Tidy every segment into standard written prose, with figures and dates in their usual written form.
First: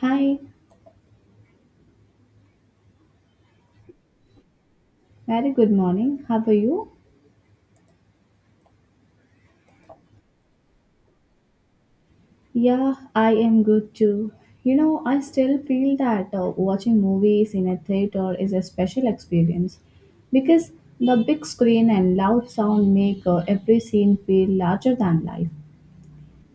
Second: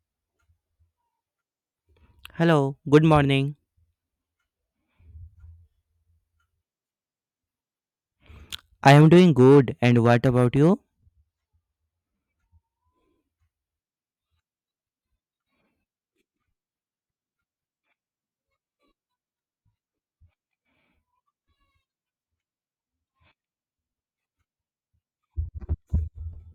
Hi, Hello, good morning. very good morning. How are you? I am doing good, and what about you? Yeah, I am good too. You know, I still feel that watching movies in a theater is a special experience because the big screen and loud sound make every scene feel larger than life.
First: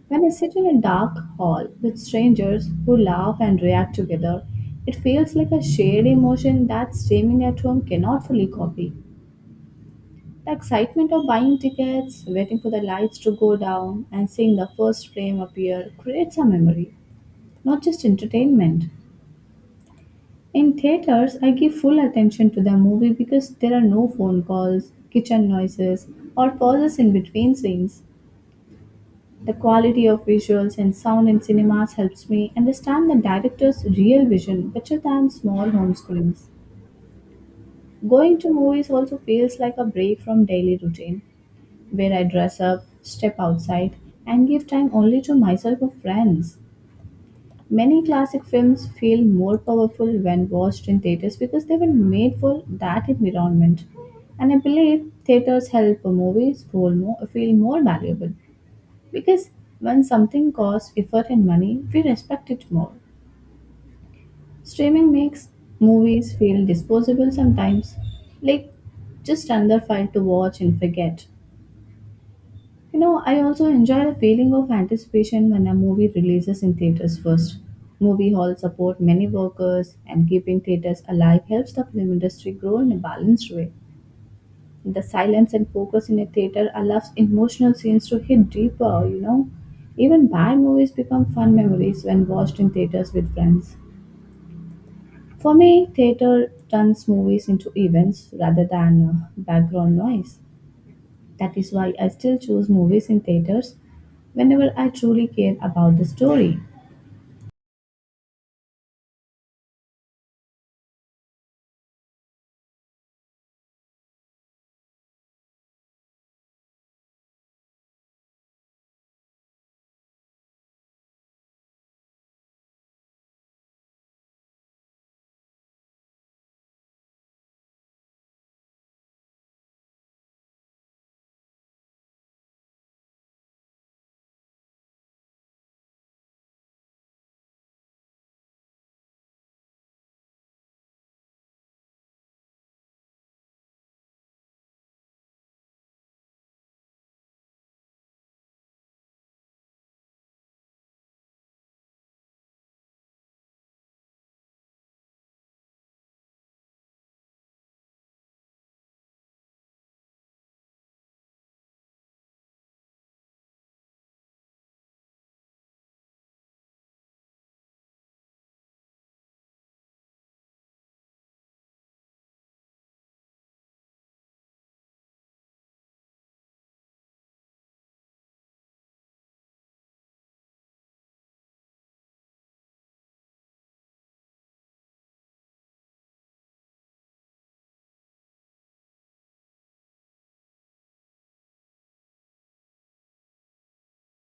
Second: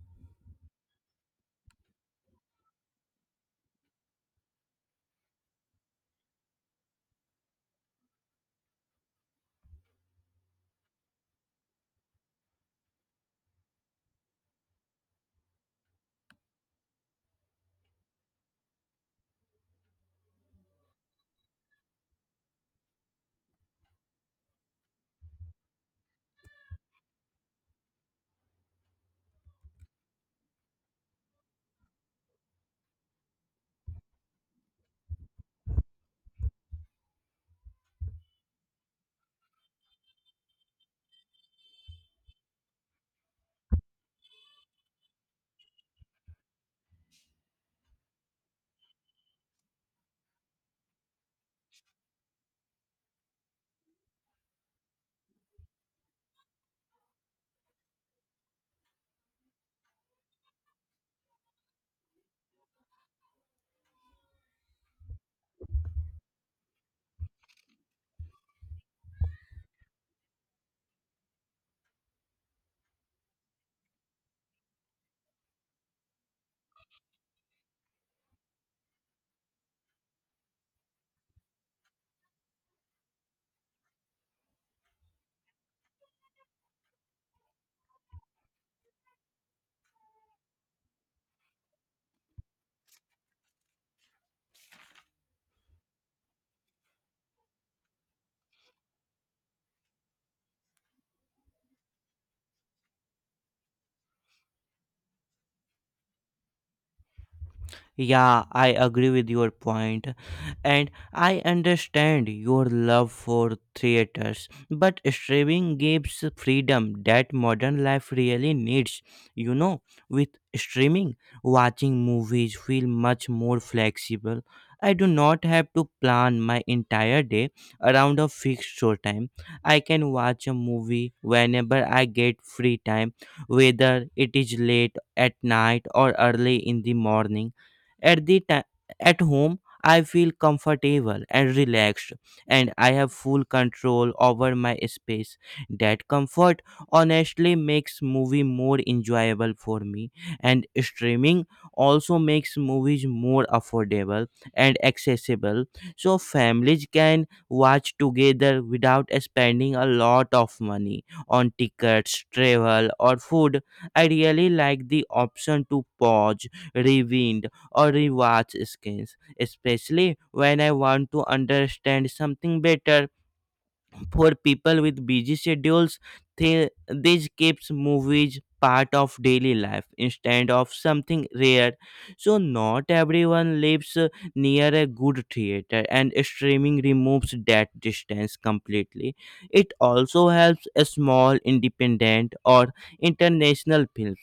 When I sit in a dark hall with strangers who laugh and react together, it feels like a shared emotion that streaming at home cannot fully copy. The excitement of buying tickets, waiting for the lights to go down, and seeing the first frame appear creates a memory, not just entertainment. In theaters, I give full attention to the movie because there are no phone calls, kitchen noises, or pauses in between scenes. The quality of visuals and sound in cinemas helps me understand the director's real vision better than small home screens. Going to movies also feels like a break from daily routine where I dress up, step outside, and give time only to myself or friends. Many classic films feel more powerful when watched in theaters because they were made for that environment. And I believe theaters help movies feel more valuable because when something costs effort and money, we respect it more. Streaming makes movies feel disposable sometimes, like just another file to watch and forget. You know, I also enjoy the feeling of anticipation when a movie releases in theaters first. Movie halls support many workers, and keeping theaters alive helps the film industry grow in a balanced way. The silence and focus in a theater allows emotional scenes to hit deeper, you know. Even bad movies become fun memories when watched in theaters with friends. For me, theater turns movies into events rather than background noise. That is why I still choose movies in theaters whenever I truly care about the story. Yeah, I agree with your point, and I understand your love for theaters. But streaming gives freedom that modern life really needs. You know, with streaming, watching movies feel much more flexible. I do not have to plan my entire day around a fixed showtime. I can watch a movie whenever I get free time, whether it is late at night or early in the morning at the time at home, I feel comfortable and relaxed, and I have full control over my space. That comfort honestly makes movie more enjoyable for me, and streaming also makes movies more affordable and accessible, so families can watch together without spending a lot of money on tickets, travel, or food. I really like the option to pause, rewind, or rewatch screens, especially when I want to understand something better. For people with busy schedules, this keeps movies part of daily life instead of something rare. So, not everyone lives near a good theater, and streaming removes that distance completely. It also helps a small, independent, or international films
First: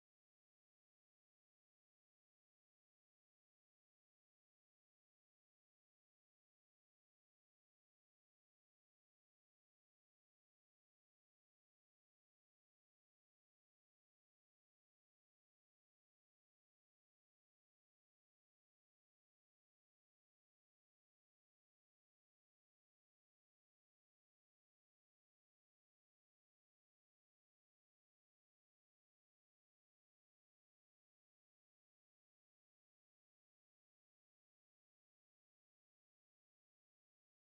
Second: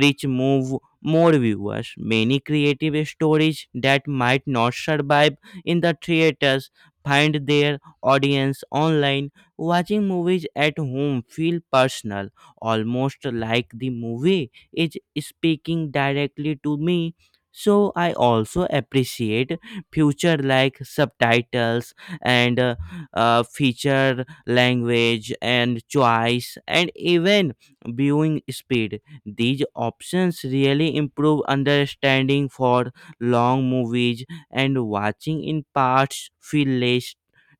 reach move more viewers. Many creative stories that might not survive in the theaters find their audience online. Watching movies at home feel personal, almost like the movie is speaking directly to me. So I also appreciate future like subtitles and feature language and choice and even viewing speed. These options really improve understanding for long movies and watching in parts feel less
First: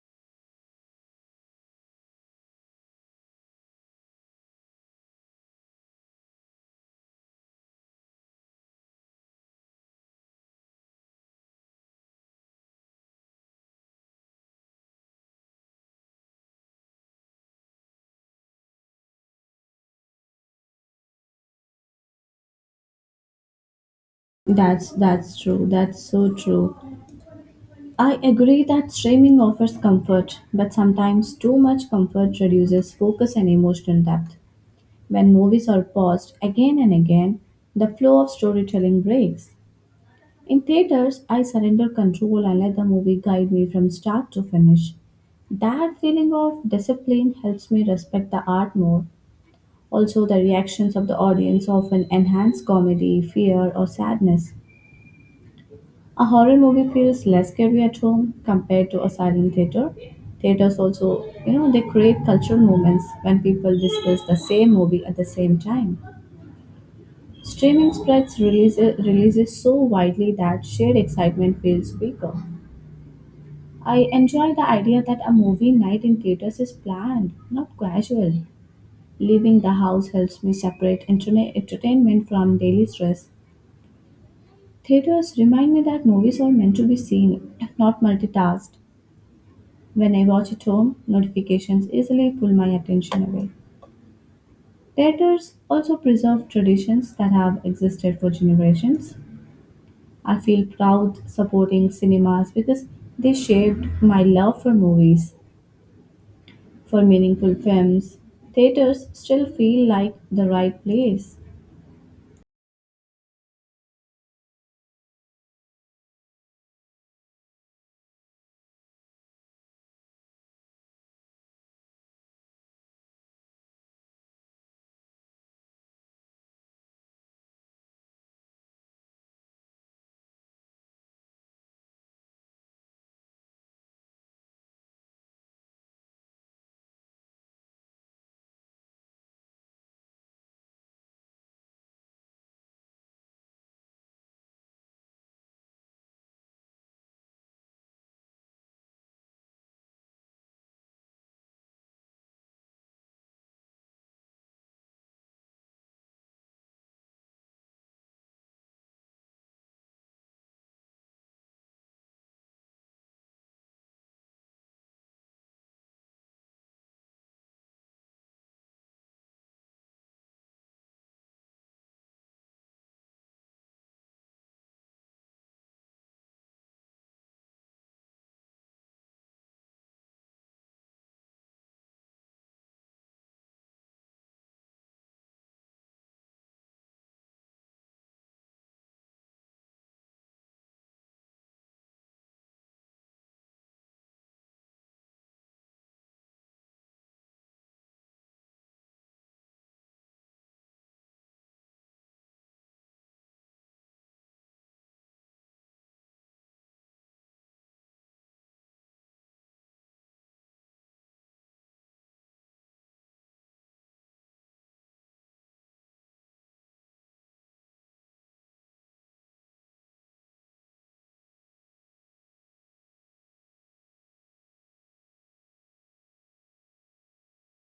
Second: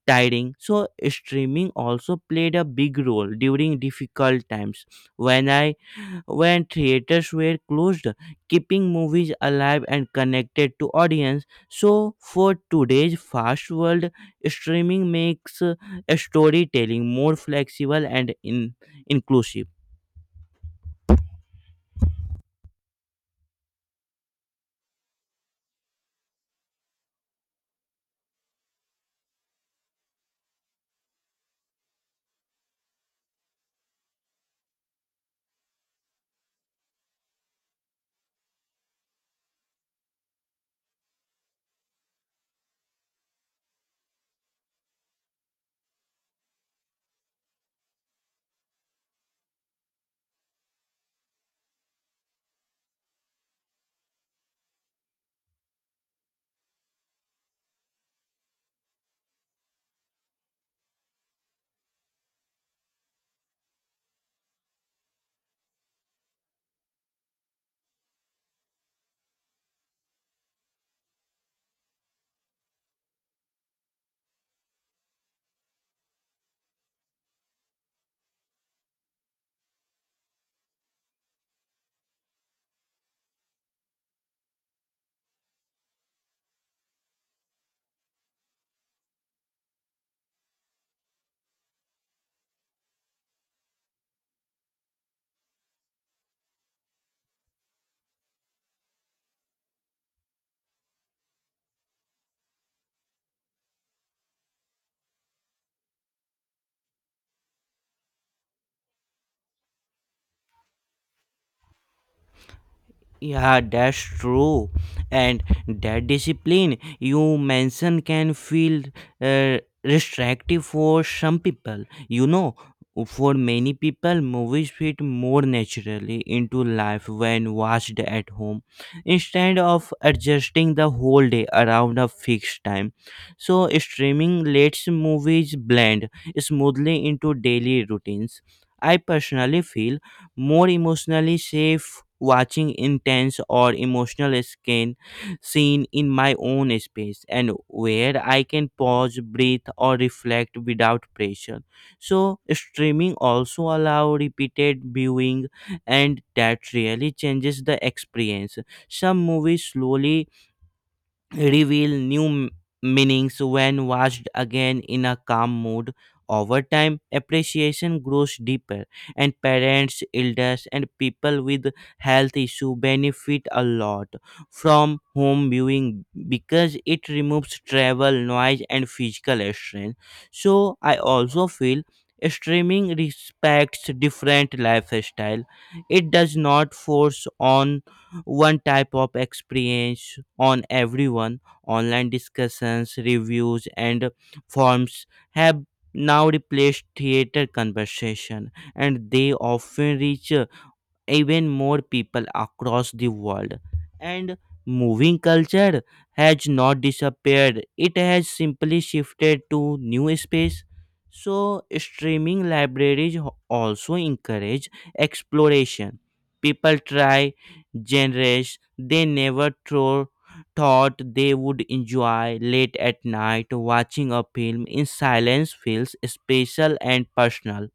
tiring. So streaming also played a big role during difficult times when I when theaters were closed, keeping movies alive and connected to audience. So for today's fast world, streaming makes storytelling more flexible and inclusive. That's true. That's so true. I agree that streaming offers comfort, but sometimes too much comfort reduces focus and emotional depth. When movies are paused again and again, the flow of storytelling breaks. In theaters, I surrender control and let the movie guide me from start to finish. That feeling of discipline helps me respect the art more. Also, the reactions of the audience often enhance comedy, fear, or sadness. A horror movie feels less scary at home compared to a silent theater. Theaters also, you know, they create cultural moments when people discuss the same movie at the same time. Streaming spreads releases so widely that shared excitement feels weaker. I enjoy the idea that a movie night in theaters is planned, not casual. Leaving the house helps me separate entertainment from daily stress. Theaters remind me that movies are meant to be seen, not multitasked. When I watch at home, notifications easily pull my attention away. Theaters also preserve traditions that have existed for generations. I feel proud supporting cinemas because they shaped my love for movies, for meaningful films. Theaters still feel like the right place. Yeah, that's true. And that discipline you mentioned can feel uh, restrictive for some people. You know, for many people, movies fit more naturally into life when watched at home instead of adjusting the whole day around a fixed time. So, streaming lets movies blend smoothly into daily routines. I personally feel more emotionally safe watching intense or emotional skin scene in my own space and where I can pause, breathe or reflect without pressure. So streaming also allow repeated viewing and that really changes the experience. Some movies slowly reveal new meanings when watched again in a calm mood. Over time, appreciation grows deeper, and parents, elders, and people with health issue benefit a lot from home viewing because it removes travel, noise, and physical strain. So, I also feel streaming respects different lifestyle. It does not force on one type of experience on everyone. Online discussions, reviews, and forums have now replaced theater conversation, and they often reach even more people across the world. And moving culture has not disappeared, it has simply shifted to new space. So, streaming libraries also encourage exploration. People try genres they never throw, thought they would enjoy late at night. Watching a film in silence feels special and personal.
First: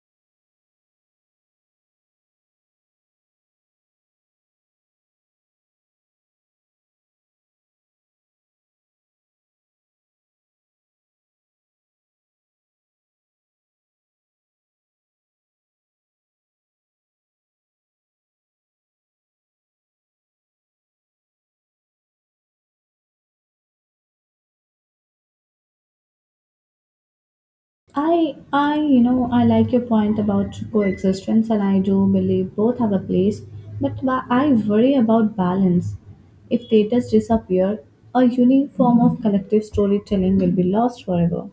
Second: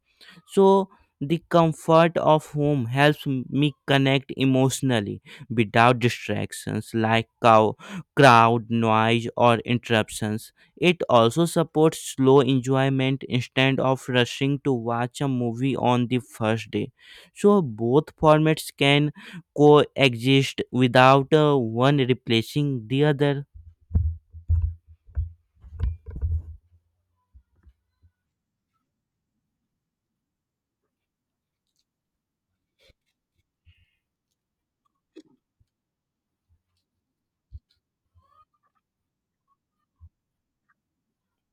So, the comfort of home helps me connect emotionally without distractions like crowd noise or interruptions. It also supports slow enjoyment instead of rushing to watch a movie on the first day. So both formats can coexist without one replacing the other. You know, I like your point about coexistence, and I do believe both have a place. But I worry about balance. If theaters disappear, a unique form of collective storytelling will be lost forever.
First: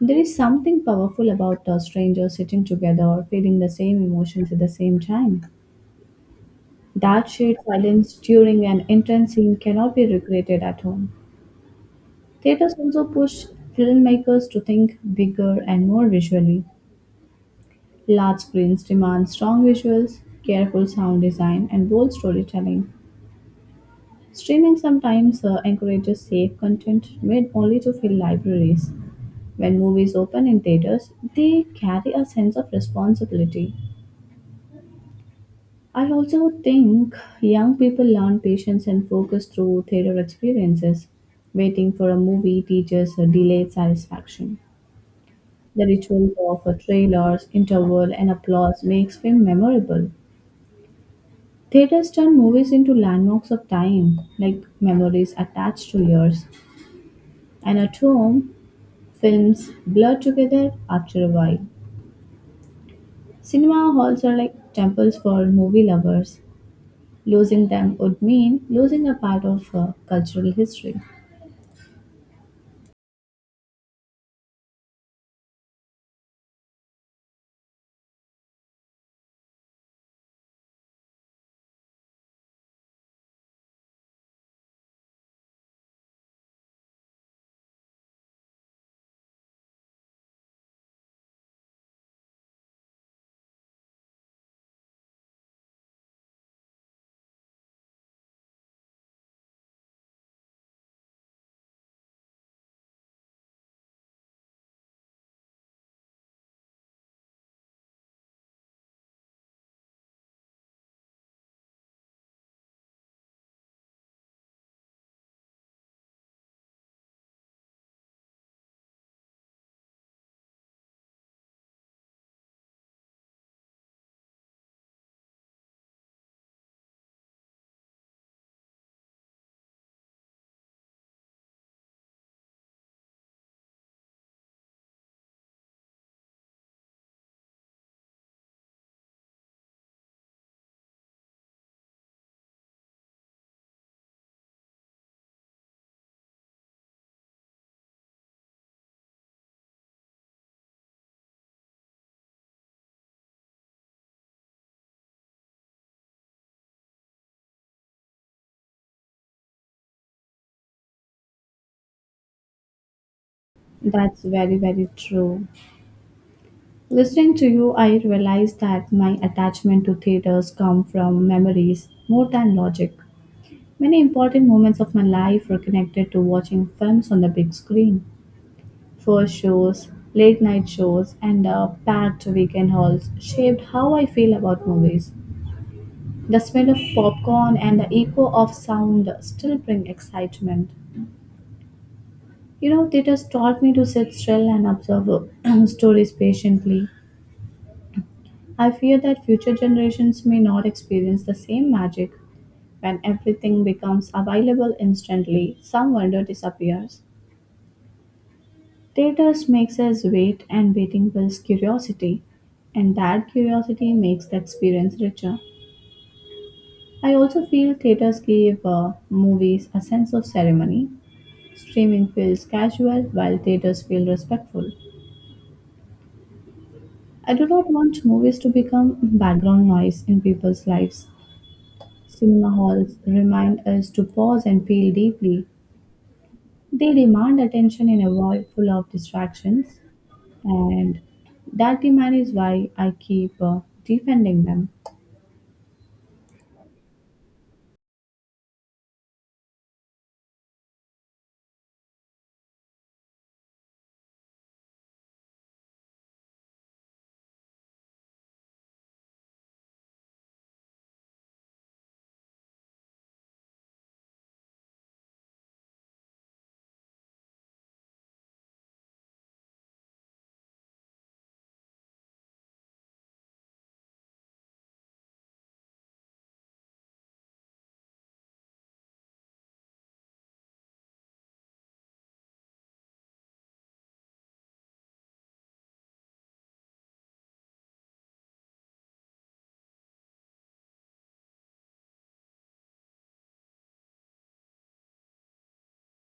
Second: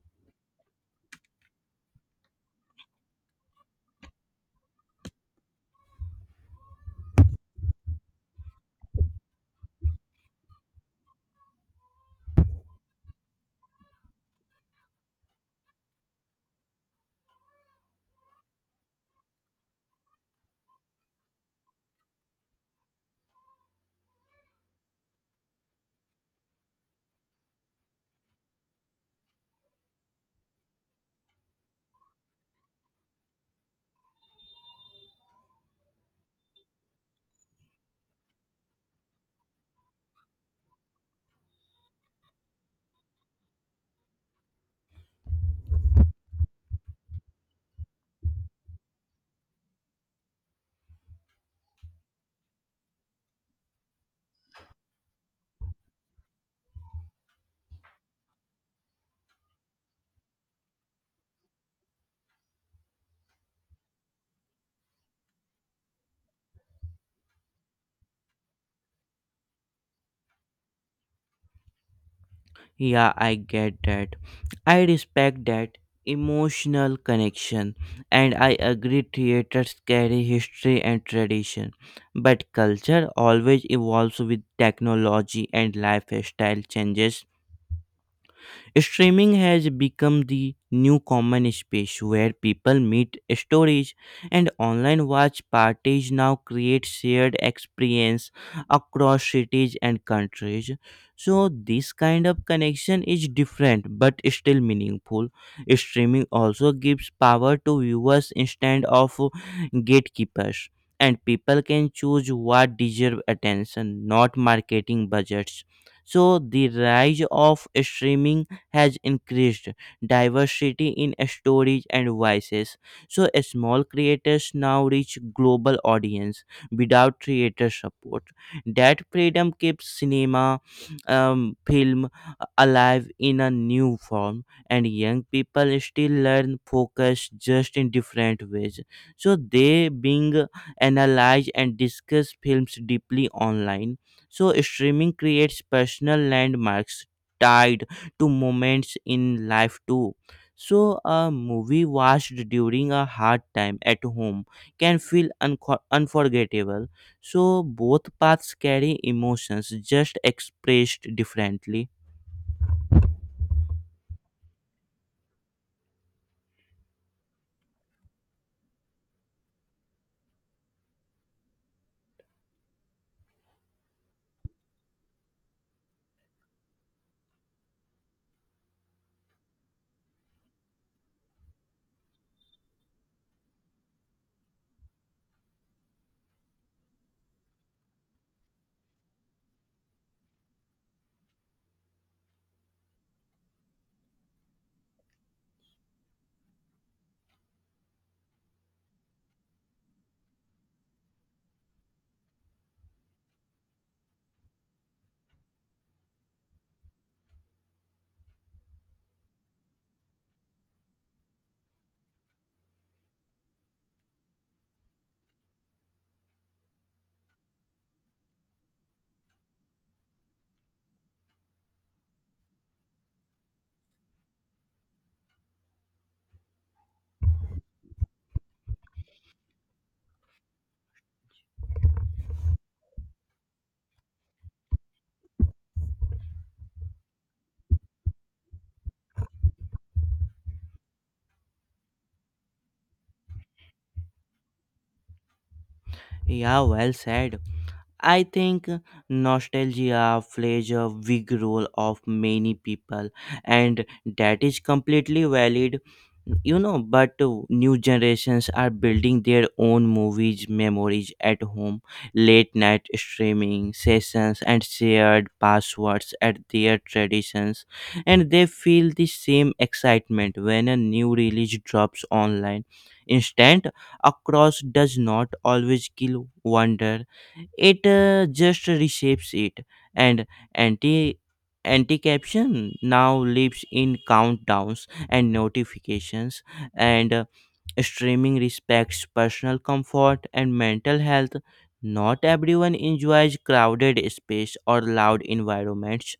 There is something powerful about a stranger sitting together or feeling the same emotions at the same time. That shared silence during an intense scene cannot be recreated at home. Theaters also push filmmakers to think bigger and more visually. Large screens demand strong visuals, careful sound design, and bold storytelling. Streaming sometimes encourages safe content made only to fill libraries. When movies open in theaters, they carry a sense of responsibility. I also think young people learn patience and focus through theater experiences. Waiting for a movie teaches a delayed satisfaction. The ritual of a trailers, interval, and applause makes film memorable. Theaters turn movies into landmarks of time, like memories attached to years. And at home, films blur together after a while. Cinema halls are like temples for movie lovers. Losing them would mean losing a part of cultural history. Yeah, I get that. I respect that emotional connection, and I agree theaters carry history and tradition, but culture always evolves with technology and lifestyle changes. Streaming has become the new common space where people meet stories and online watch parties now create shared experience across cities and countries. So this kind of connection is different but still meaningful. Streaming also gives power to viewers instead of gatekeepers and people can choose what deserve attention, not marketing budgets. So the rise of streaming has increased diversity in stories and voices. So small creators now reach global audience without creator support. That freedom keeps cinema, film alive in a new form, and young people still learn focus just in different ways. So they being analyze and discuss films deeply online. So streaming creates personal landmarks tied to moments in life too. So, a movie watched during a hard time at home can feel unforgettable. So, both paths carry emotions just expressed differently. That's very, very true. Listening to you, I realized that my attachment to theaters come from memories more than logic. Many important moments of my life were connected to watching films on the big screen. First shows, late night shows, and packed weekend halls shaped how I feel about movies. The smell of popcorn and the echo of sound still bring excitement. You know, theaters taught me to sit still and observe stories patiently. I fear that future generations may not experience the same magic. When everything becomes available instantly, some wonder disappears. Theaters makes us wait, and waiting builds curiosity, and that curiosity makes the experience richer. I also feel theaters give movies a sense of ceremony. Streaming feels casual, while theaters feel respectful. I do not want movies to become background noise in people's lives. Cinema halls remind us to pause and feel deeply. They demand attention in a world full of distractions, and that demand is why I keep defending them. Yeah, well said. I think nostalgia plays a big role of many people, and that is completely valid. You know, but new generations are building their own movies memories at home, late night streaming sessions and shared passwords at their traditions, and they feel the same excitement when a new release drops online. Instant across does not always kill wonder, it just reshapes it. And anti anti caption now lives in countdowns and notifications, and streaming respects personal comfort and mental health. Not everyone enjoys crowded space or loud environments.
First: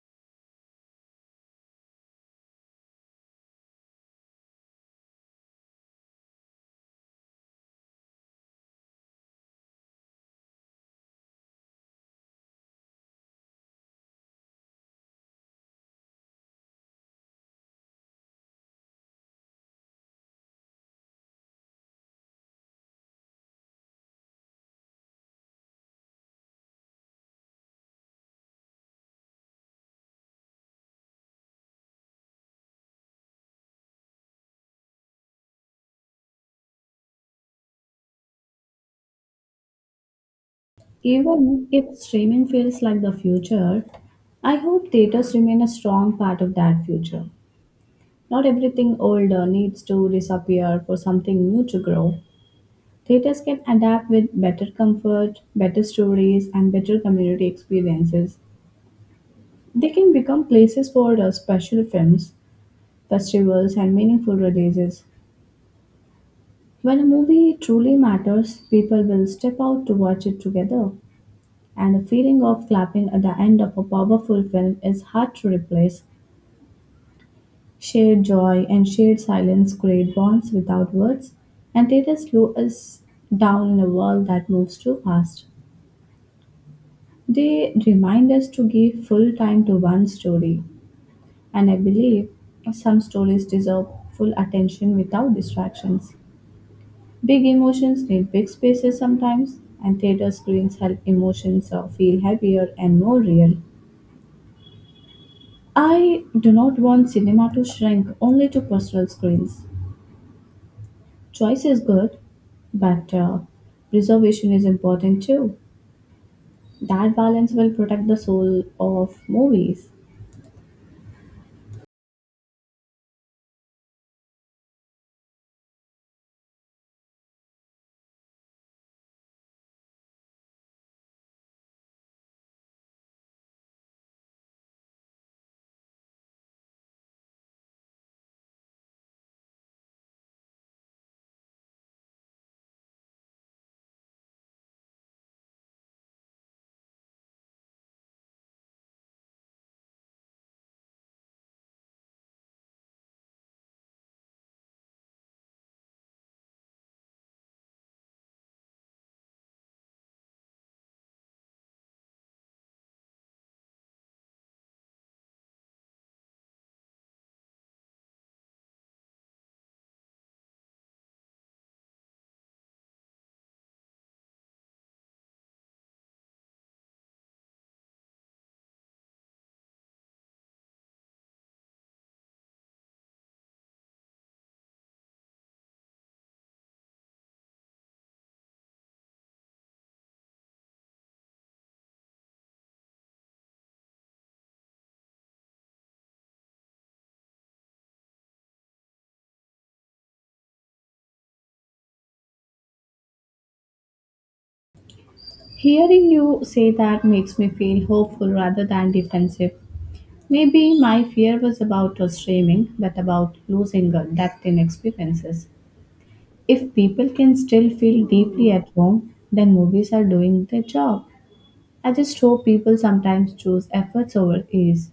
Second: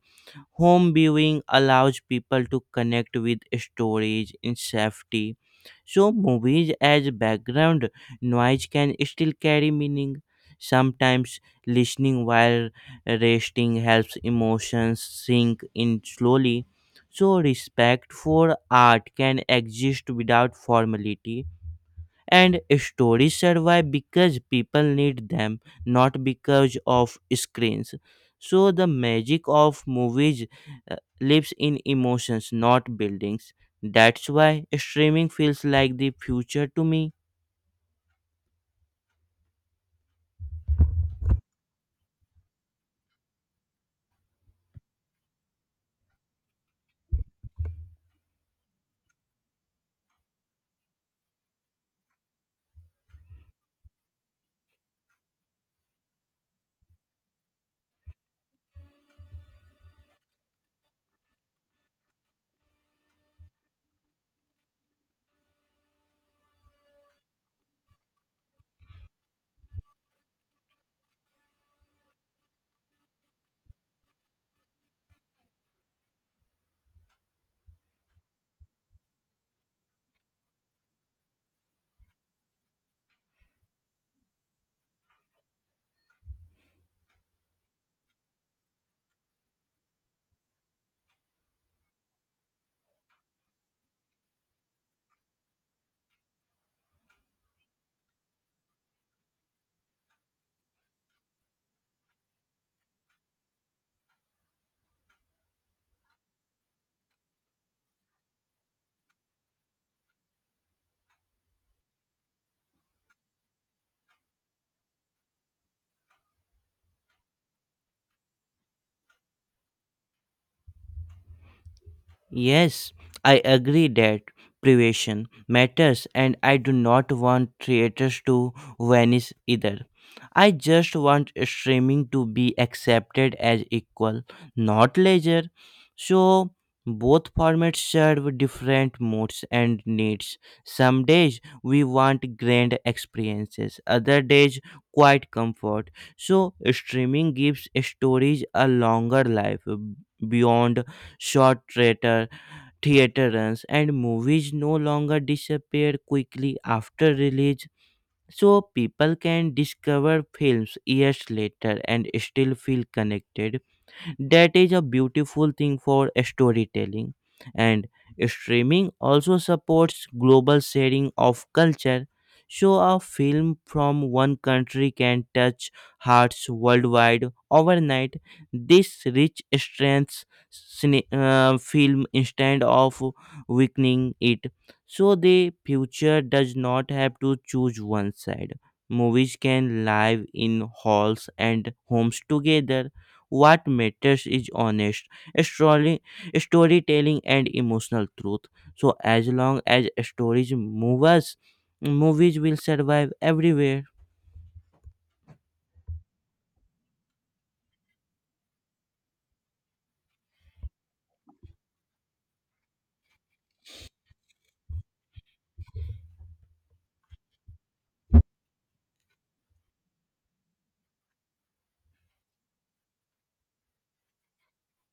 Home viewing allows people to connect with stories in safety. So, movies as background noise can still carry meaning. Sometimes, listening while resting helps emotions sink in slowly. So, respect for art can exist without formality and stories survive because people need them, not because of screens. So the magic of movies uh, lives in emotions, not buildings. That's why streaming feels like the future to me. Even if streaming feels like the future, I hope theaters remain a strong part of that future. Not everything older needs to disappear for something new to grow. Theaters can adapt with better comfort, better stories, and better community experiences. They can become places for special films, festivals, and meaningful releases. When a movie truly matters, people will step out to watch it together, and the feeling of clapping at the end of a powerful film is hard to replace. Shared joy and shared silence create bonds without words, and theaters slow us down in a world that moves too fast. They remind us to give full time to one story, and I believe some stories deserve full attention without distractions. Big emotions need big spaces sometimes, and theater screens help emotions feel heavier and more real. I do not want cinema to shrink only to personal screens. Choice is good, but preservation is important too. That balance will protect the soul of movies. Yes, I agree that privation matters, and I do not want theaters to vanish either. I just want streaming to be accepted as equal, not leisure. So, both formats serve different moods and needs. Some days we want grand experiences, other days, quiet comfort. So, streaming gives stories a longer life beyond short theaters, and movies no longer disappear quickly after release, so people can discover films years later and still feel connected. That is a beautiful thing for storytelling. And streaming also supports global sharing of culture. So a film from one country can touch hearts worldwide overnight. This rich strengths film instead of weakening it. So the future does not have to choose one side. Movies can live in halls and homes together. What matters is story, storytelling and emotional truth. So as long as stories move us, movies will survive everywhere. Hearing you say that makes me feel hopeful rather than defensive. Maybe my fear was about streaming, but about losing depth in experiences. If people can still feel deeply at home, then movies are doing their job. I just hope people sometimes choose efforts over ease.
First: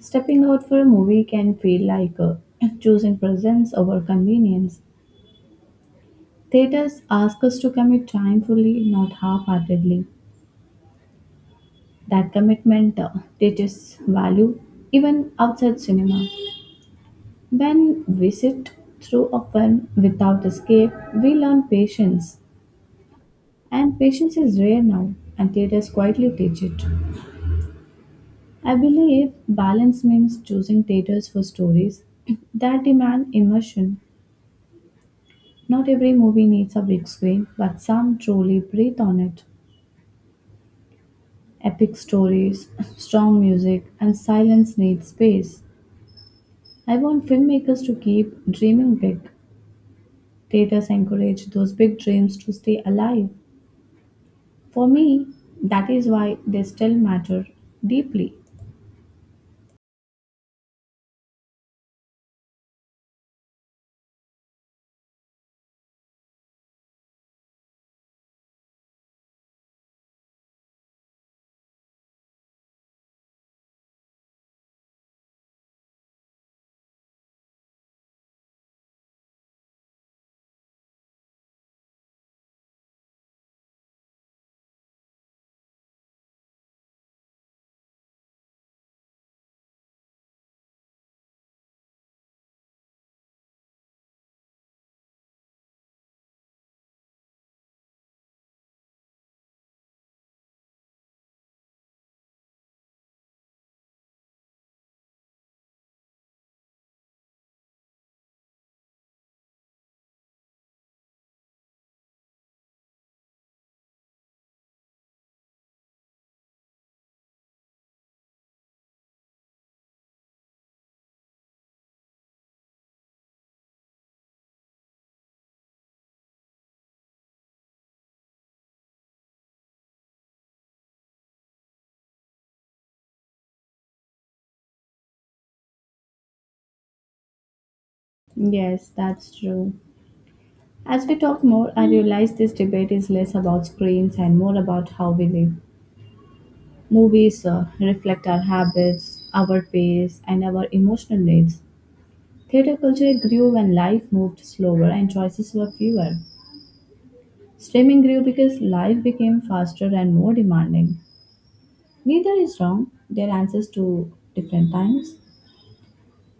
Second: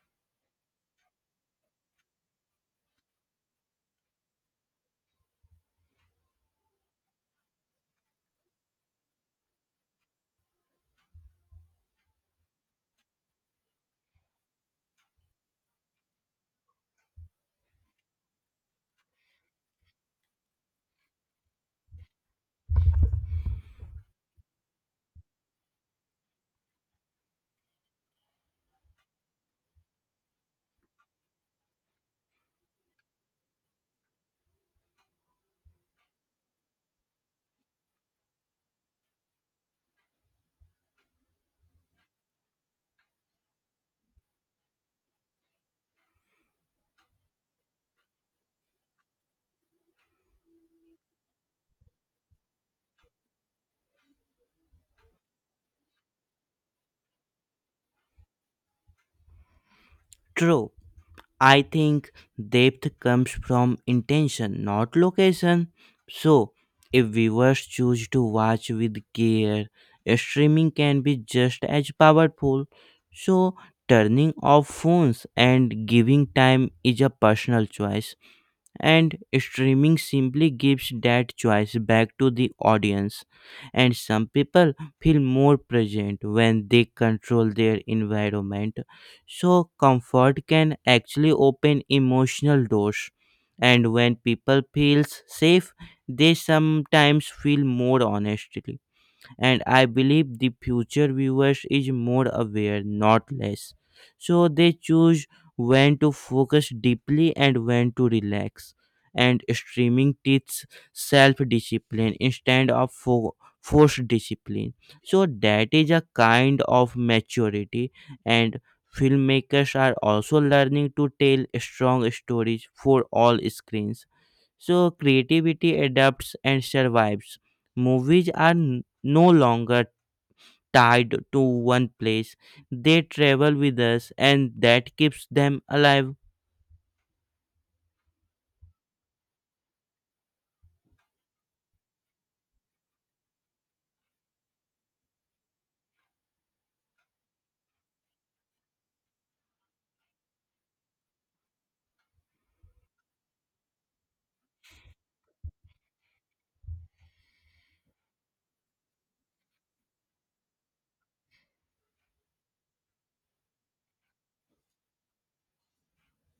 Stepping out for a movie can feel like choosing presence over convenience. Theaters ask us to commit time fully, not half heartedly. That commitment teaches value even outside cinema. When we sit through a film without escape, we learn patience. And patience is rare now, and theaters quietly teach it. I believe balance means choosing theaters for stories that demand immersion. Not every movie needs a big screen, but some truly breathe on it. Epic stories, strong music, and silence need space. I want filmmakers to keep dreaming big. Theaters encourage those big dreams to stay alive. For me, that is why they still matter deeply. True. I think depth comes from intention, not location. So if viewers choose to watch with care, streaming can be just as powerful. So turning off phones and giving time is a personal choice, and streaming simply gives that choice back to the audience. And some people feel more present when they control their environment, so comfort can actually open emotional doors. And when people feel safe, they sometimes feel more honestly, and I believe the future viewers is more aware, not less. So they choose when to focus deeply and when to relax. And streaming teaches self discipline instead of forced discipline. So that is a kind of maturity, and filmmakers are also learning to tell strong stories for all screens, so creativity adapts and survives. Movies are no longer tied to one place. They travel with us and that keeps them alive. Yes, that's true. As we talk more, I realize this debate is less about screens and more about how we live. Movies reflect our habits, our pace, and our emotional needs. Theater culture grew when life moved slower and choices were fewer. Streaming grew because life became faster and more demanding. Neither is wrong, their answers to different times.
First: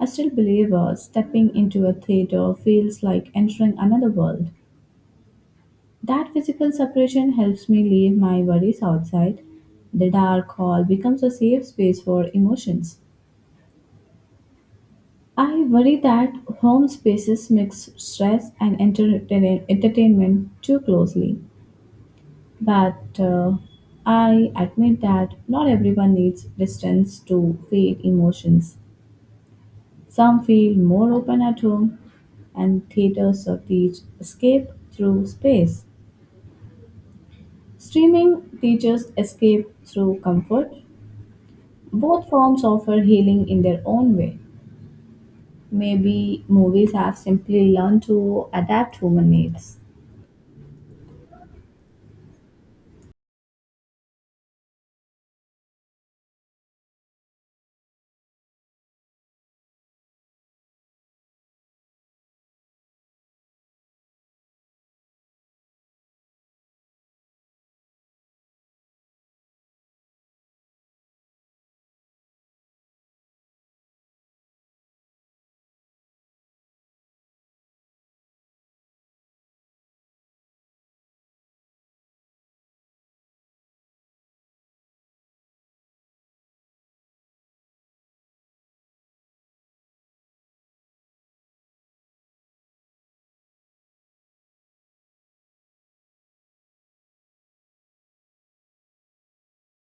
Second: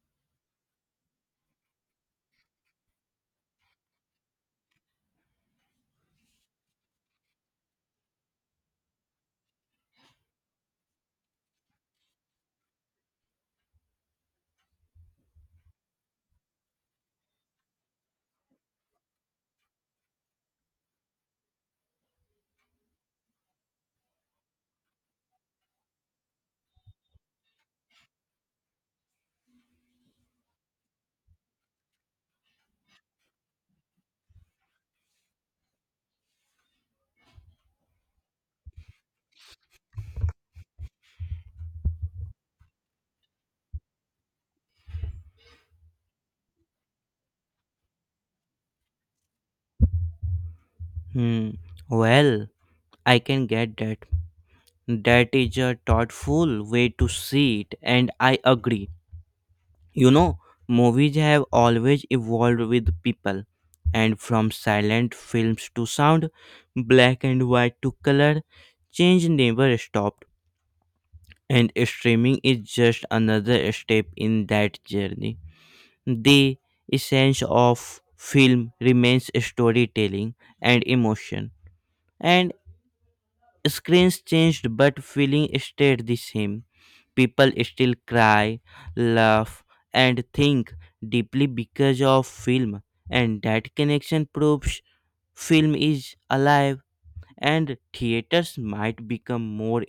I still believe stepping into a theater feels like entering another world. That physical separation helps me leave my worries outside. The dark hall becomes a safe space for emotions. I worry that home spaces mix stress and entertainment too closely. But I admit that not everyone needs distance to feel emotions. Some feel more open at home, and theaters or teach escape through space. Streaming teaches escape through comfort. Both forms offer healing in their own way. Maybe movies have simply learned to adapt human needs. Hmm. Well, I can get that. That is a thoughtful way to see it and I agree. You know, movies have always evolved with people. And from silent films to sound, black and white to color, change never stopped, and streaming is just another step in that journey. The essence of film remains storytelling and emotion. And screens changed, but feeling stayed the same. People still cry, laugh, and think deeply because of film, and that connection proves film is alive. And theaters might become more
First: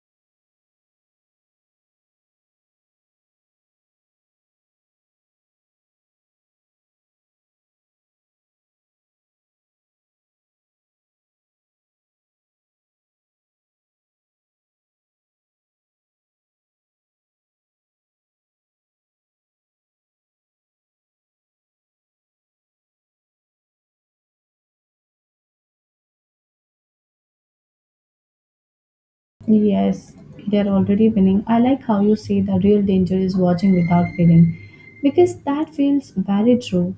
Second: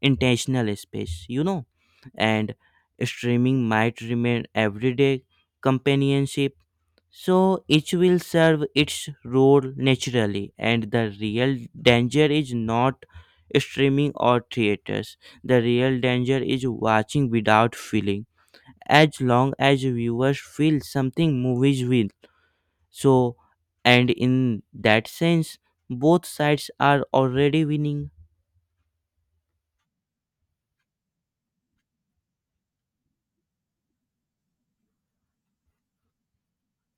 intentional space, you know. And streaming might remain everyday companionship, so each will serve its role naturally. And the real danger is not streaming or theaters, the real danger is watching without feeling. As long as viewers feel something, movies will. So, and in that sense, both sides are already winning. Yes, they're already winning. I like how you say the real danger is watching without feeling, because that feels very true.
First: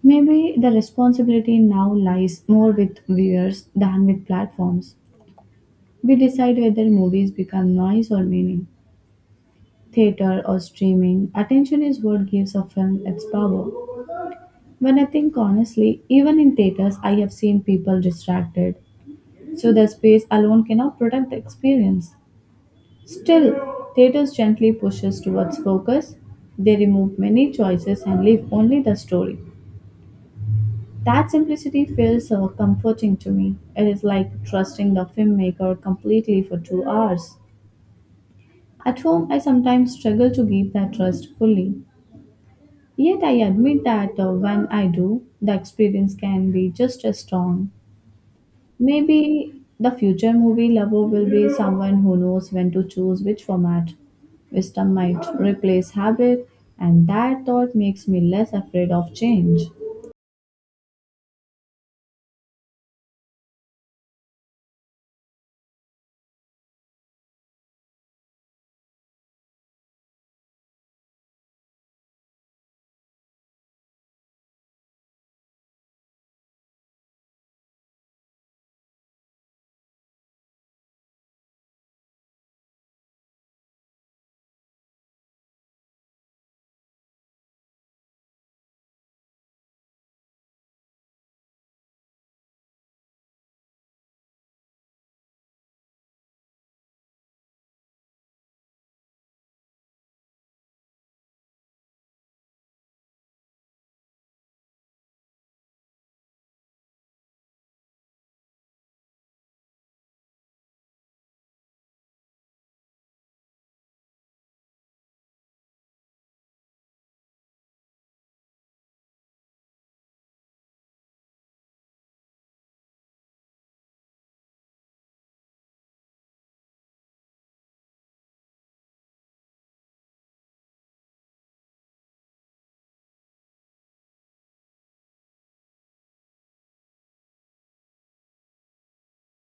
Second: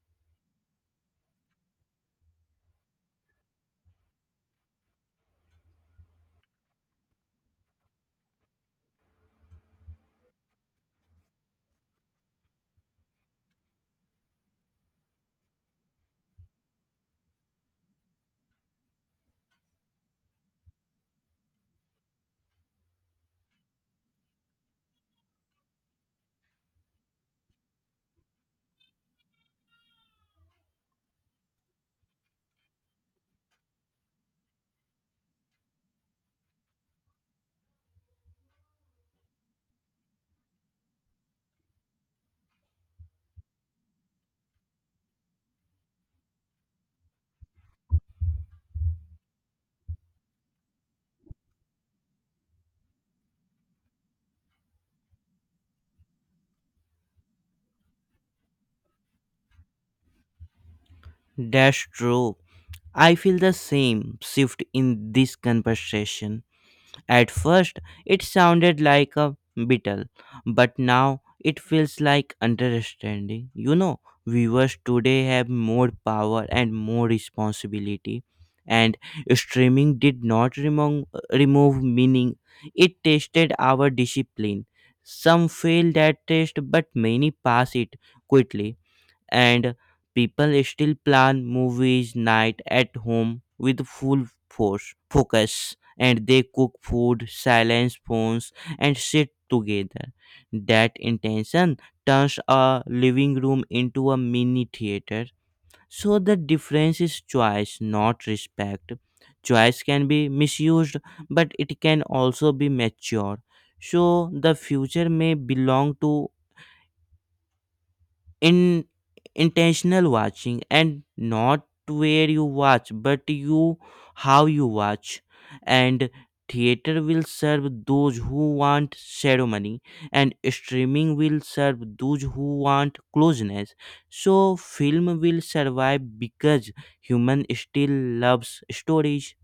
Maybe the responsibility now lies more with viewers than with platforms. We decide whether movies become noise or meaning. Theater or streaming, attention is what gives a film its power. When I think honestly, even in theaters, I have seen people distracted, so the space alone cannot protect the experience. Still, theaters gently pushes towards focus. They remove many choices and leave only the story. That simplicity feels so comforting to me. It is like trusting the filmmaker completely for 2 hours. At home, I sometimes struggle to give that trust fully. Yet I admit that when I do, the experience can be just as strong. Maybe the future movie lover will be someone who knows when to choose which format. Wisdom might replace habit, and that thought makes me less afraid of change. That's true. I feel the same shift in this conversation. At first, it sounded like a beetle, but now it feels like understanding. You know, viewers today have more power and more responsibility, and streaming did not remove meaning, it tested our discipline. Some fail that test, but many pass it quickly. And people still plan movies night at home with full force focus, and they cook food, silence phones, and sit together. That intention turns a living room into a mini theater. So the difference is choice, not respect. Choice can be misused, but it can also be mature. So the future may belong to in intentional watching, and not where you watch but you how you watch. And theater will serve those who want ceremony, and streaming will serve those who want closeness. So film will survive because human still loves stories.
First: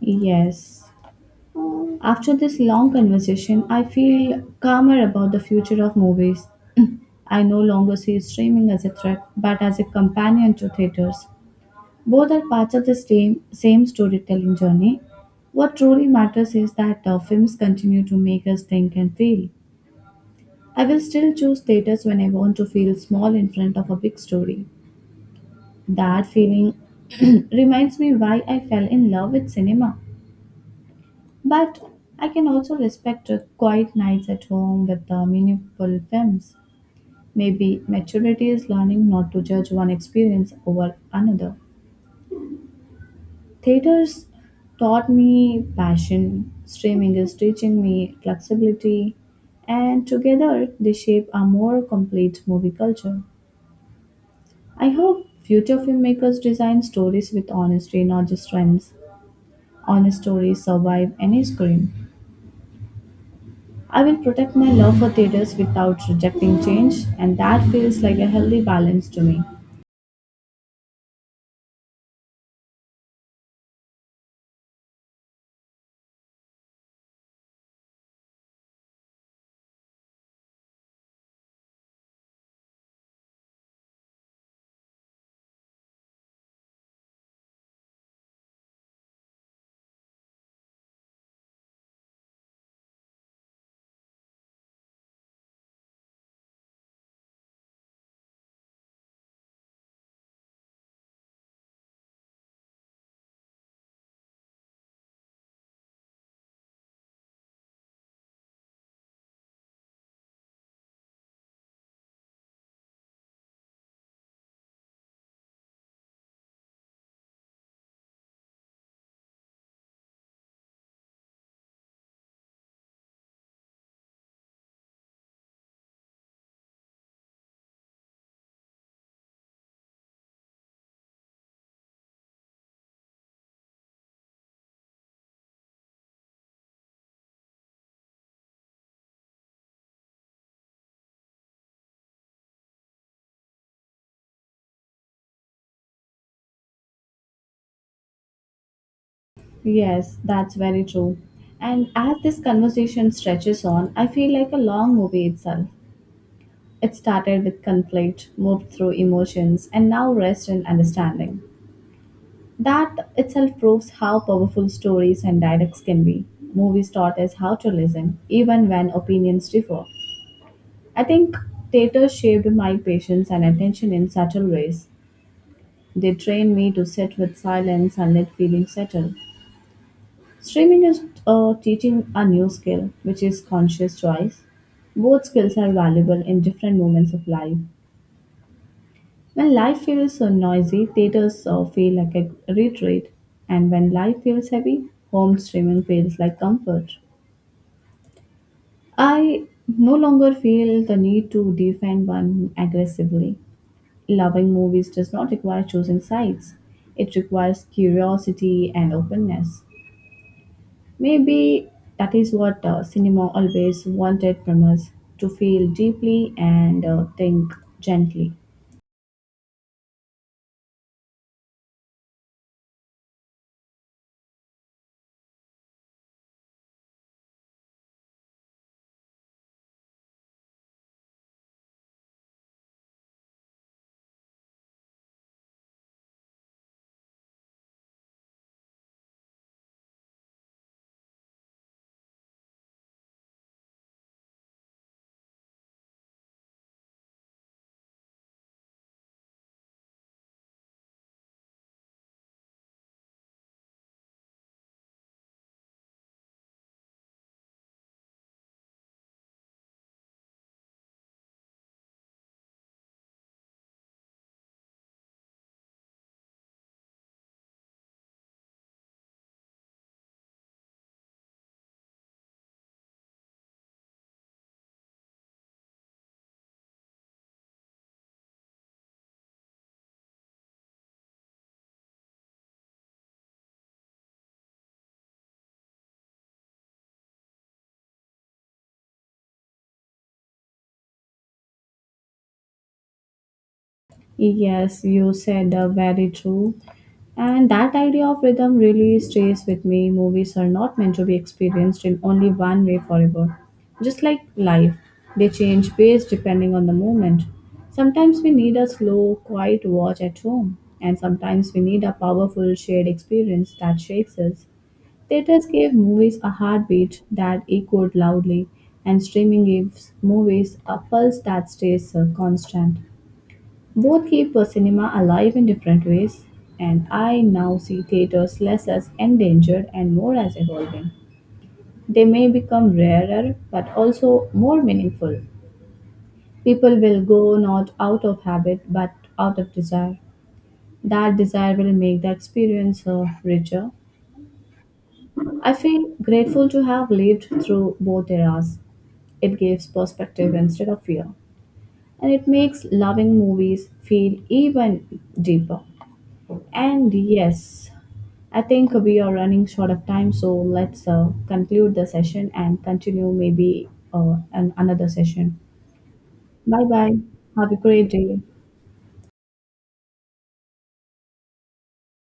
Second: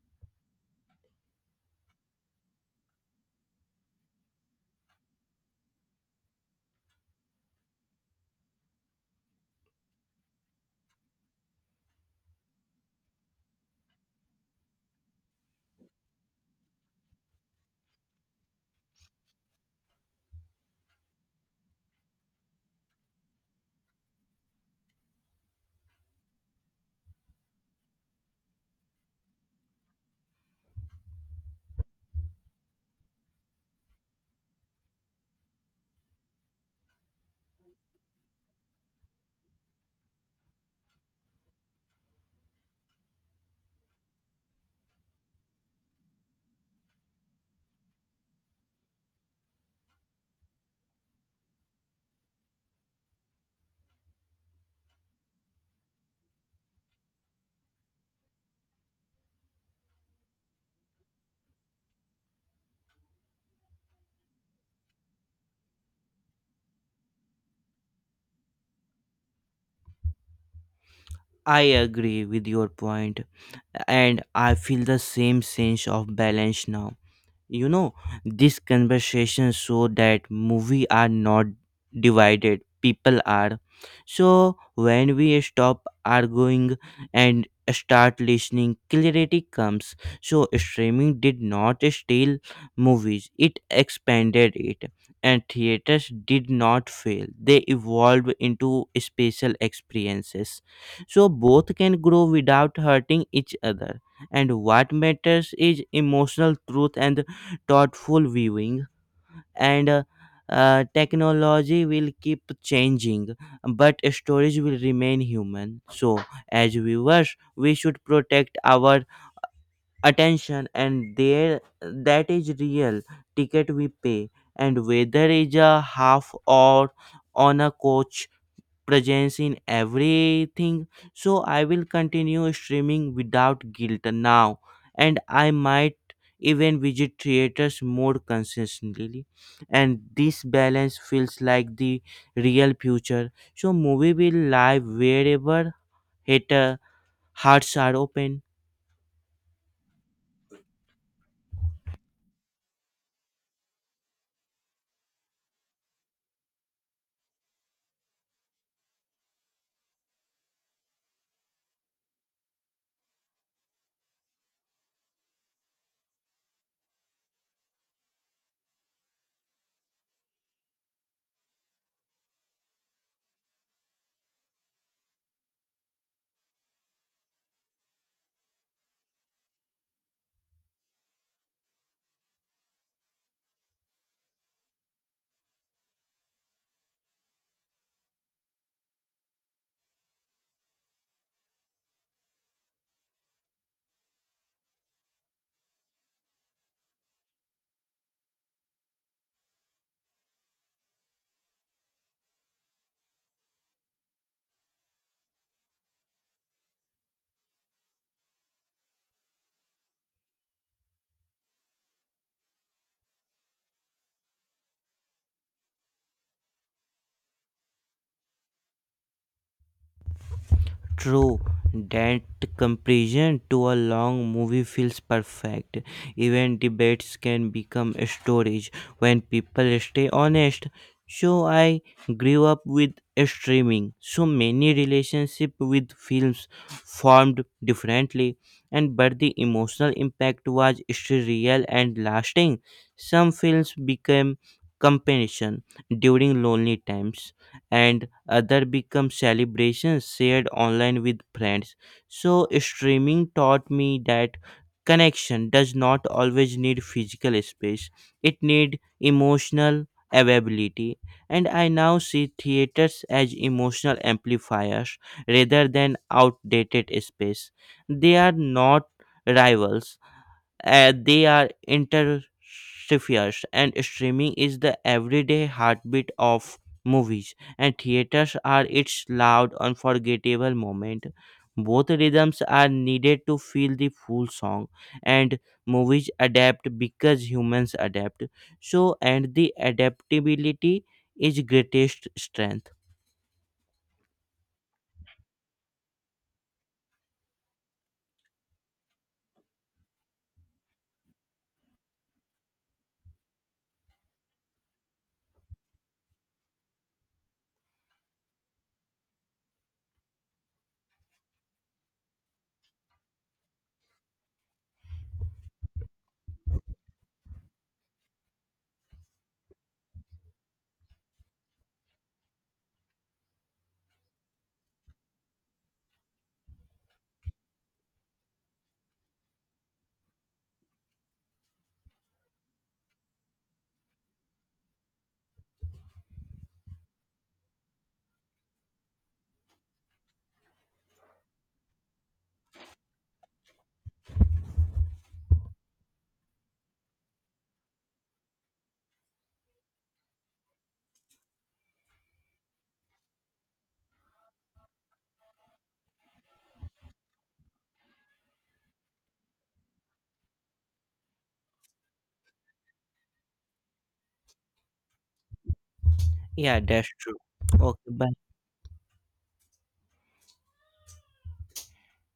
Yes. After this long conversation, I feel calmer about the future of movies. I no longer see streaming as a threat, but as a companion to theaters. Both are parts of the same storytelling journey. What truly matters is that films continue to make us think and feel. I will still choose theaters when I want to feel small in front of a big story. That feeling reminds me why I fell in love with cinema. But I can also respect quiet nights at home with the meaningful films. Maybe maturity is learning not to judge one experience over another. Theaters taught me passion, streaming is teaching me flexibility, and together they shape a more complete movie culture. I hope future filmmakers design stories with honesty, not just trends. Honest stories survive any screen. I will protect my love for theaters without rejecting change, and that feels like a healthy balance to me. I agree with your point, and I feel the same sense of balance now. You know, this conversation show that movie are not divided, people are. So when we stop arguing and start listening, clarity comes. So streaming did not steal movies, it expanded it. And theaters did not fail. They evolved into special experiences. So both can grow without hurting each other, and what matters is emotional truth and thoughtful viewing. And technology will keep changing but storage will remain human. So as viewers we should protect our attention, and there that is real ticket we pay, and whether it's a half or on a coach, presence in everything. So I will continue streaming without guilt now, and I might even visit theaters more consistently. And this balance feels like the real future. So movie will live wherever hater hearts are open. Yes, that's very true. And as this conversation stretches on, I feel like a long movie itself. It started with conflict, moved through emotions, and now rests in understanding. That itself proves how powerful stories and dialects can be. Movies taught us how to listen, even when opinions differ. I think theater shaped my patience and attention in subtle ways. They trained me to sit with silence and let feelings settle. Streaming is teaching a new skill, which is conscious choice. Both skills are valuable in different moments of life. When life feels so noisy, theaters feel like a retreat, and when life feels heavy, home streaming feels like comfort. I no longer feel the need to defend one aggressively. Loving movies does not require choosing sides, it requires curiosity and openness. Maybe that is what cinema always wanted from us to feel deeply and think gently. True, that comparison to a long movie feels perfect. Even debates can become storage when people stay honest. So I grew up with streaming. So many relationship with films formed differently, and but the emotional impact was still real and lasting. Some films became companion during lonely times, and other become celebrations shared online with friends. So streaming taught me that connection does not always need physical space. It need emotional availability, and I now see theaters as emotional amplifiers rather than outdated space. They are not rivals, they are interferes, and streaming is the everyday heartbeat of movies, and theaters are its loud unforgettable moment. Both rhythms are needed to feel the full song. And movies adapt because humans adapt, and the adaptability is greatest strength. Yes, you said very true. And that idea of rhythm really stays with me. Movies are not meant to be experienced in only one way forever. Just like life, they change pace depending on the moment. Sometimes we need a slow, quiet watch at home, and sometimes we need a powerful, shared experience that shakes us. Theaters gave movies a heartbeat that echoed loudly, and streaming gives movies a pulse that stays constant. Both keep cinema alive in different ways, and I now see theaters less as endangered and more as evolving. They may become rarer but also more meaningful. People will go not out of habit but out of desire. That desire will make the experience richer. I feel grateful to have lived through both eras. It gives perspective instead of fear, and it makes loving movies feel even deeper. And yes, I think we are running short of time, so let's conclude the session and continue maybe an another session. Yeah, Bye that's bye. true. Have a great Okay, day. bye.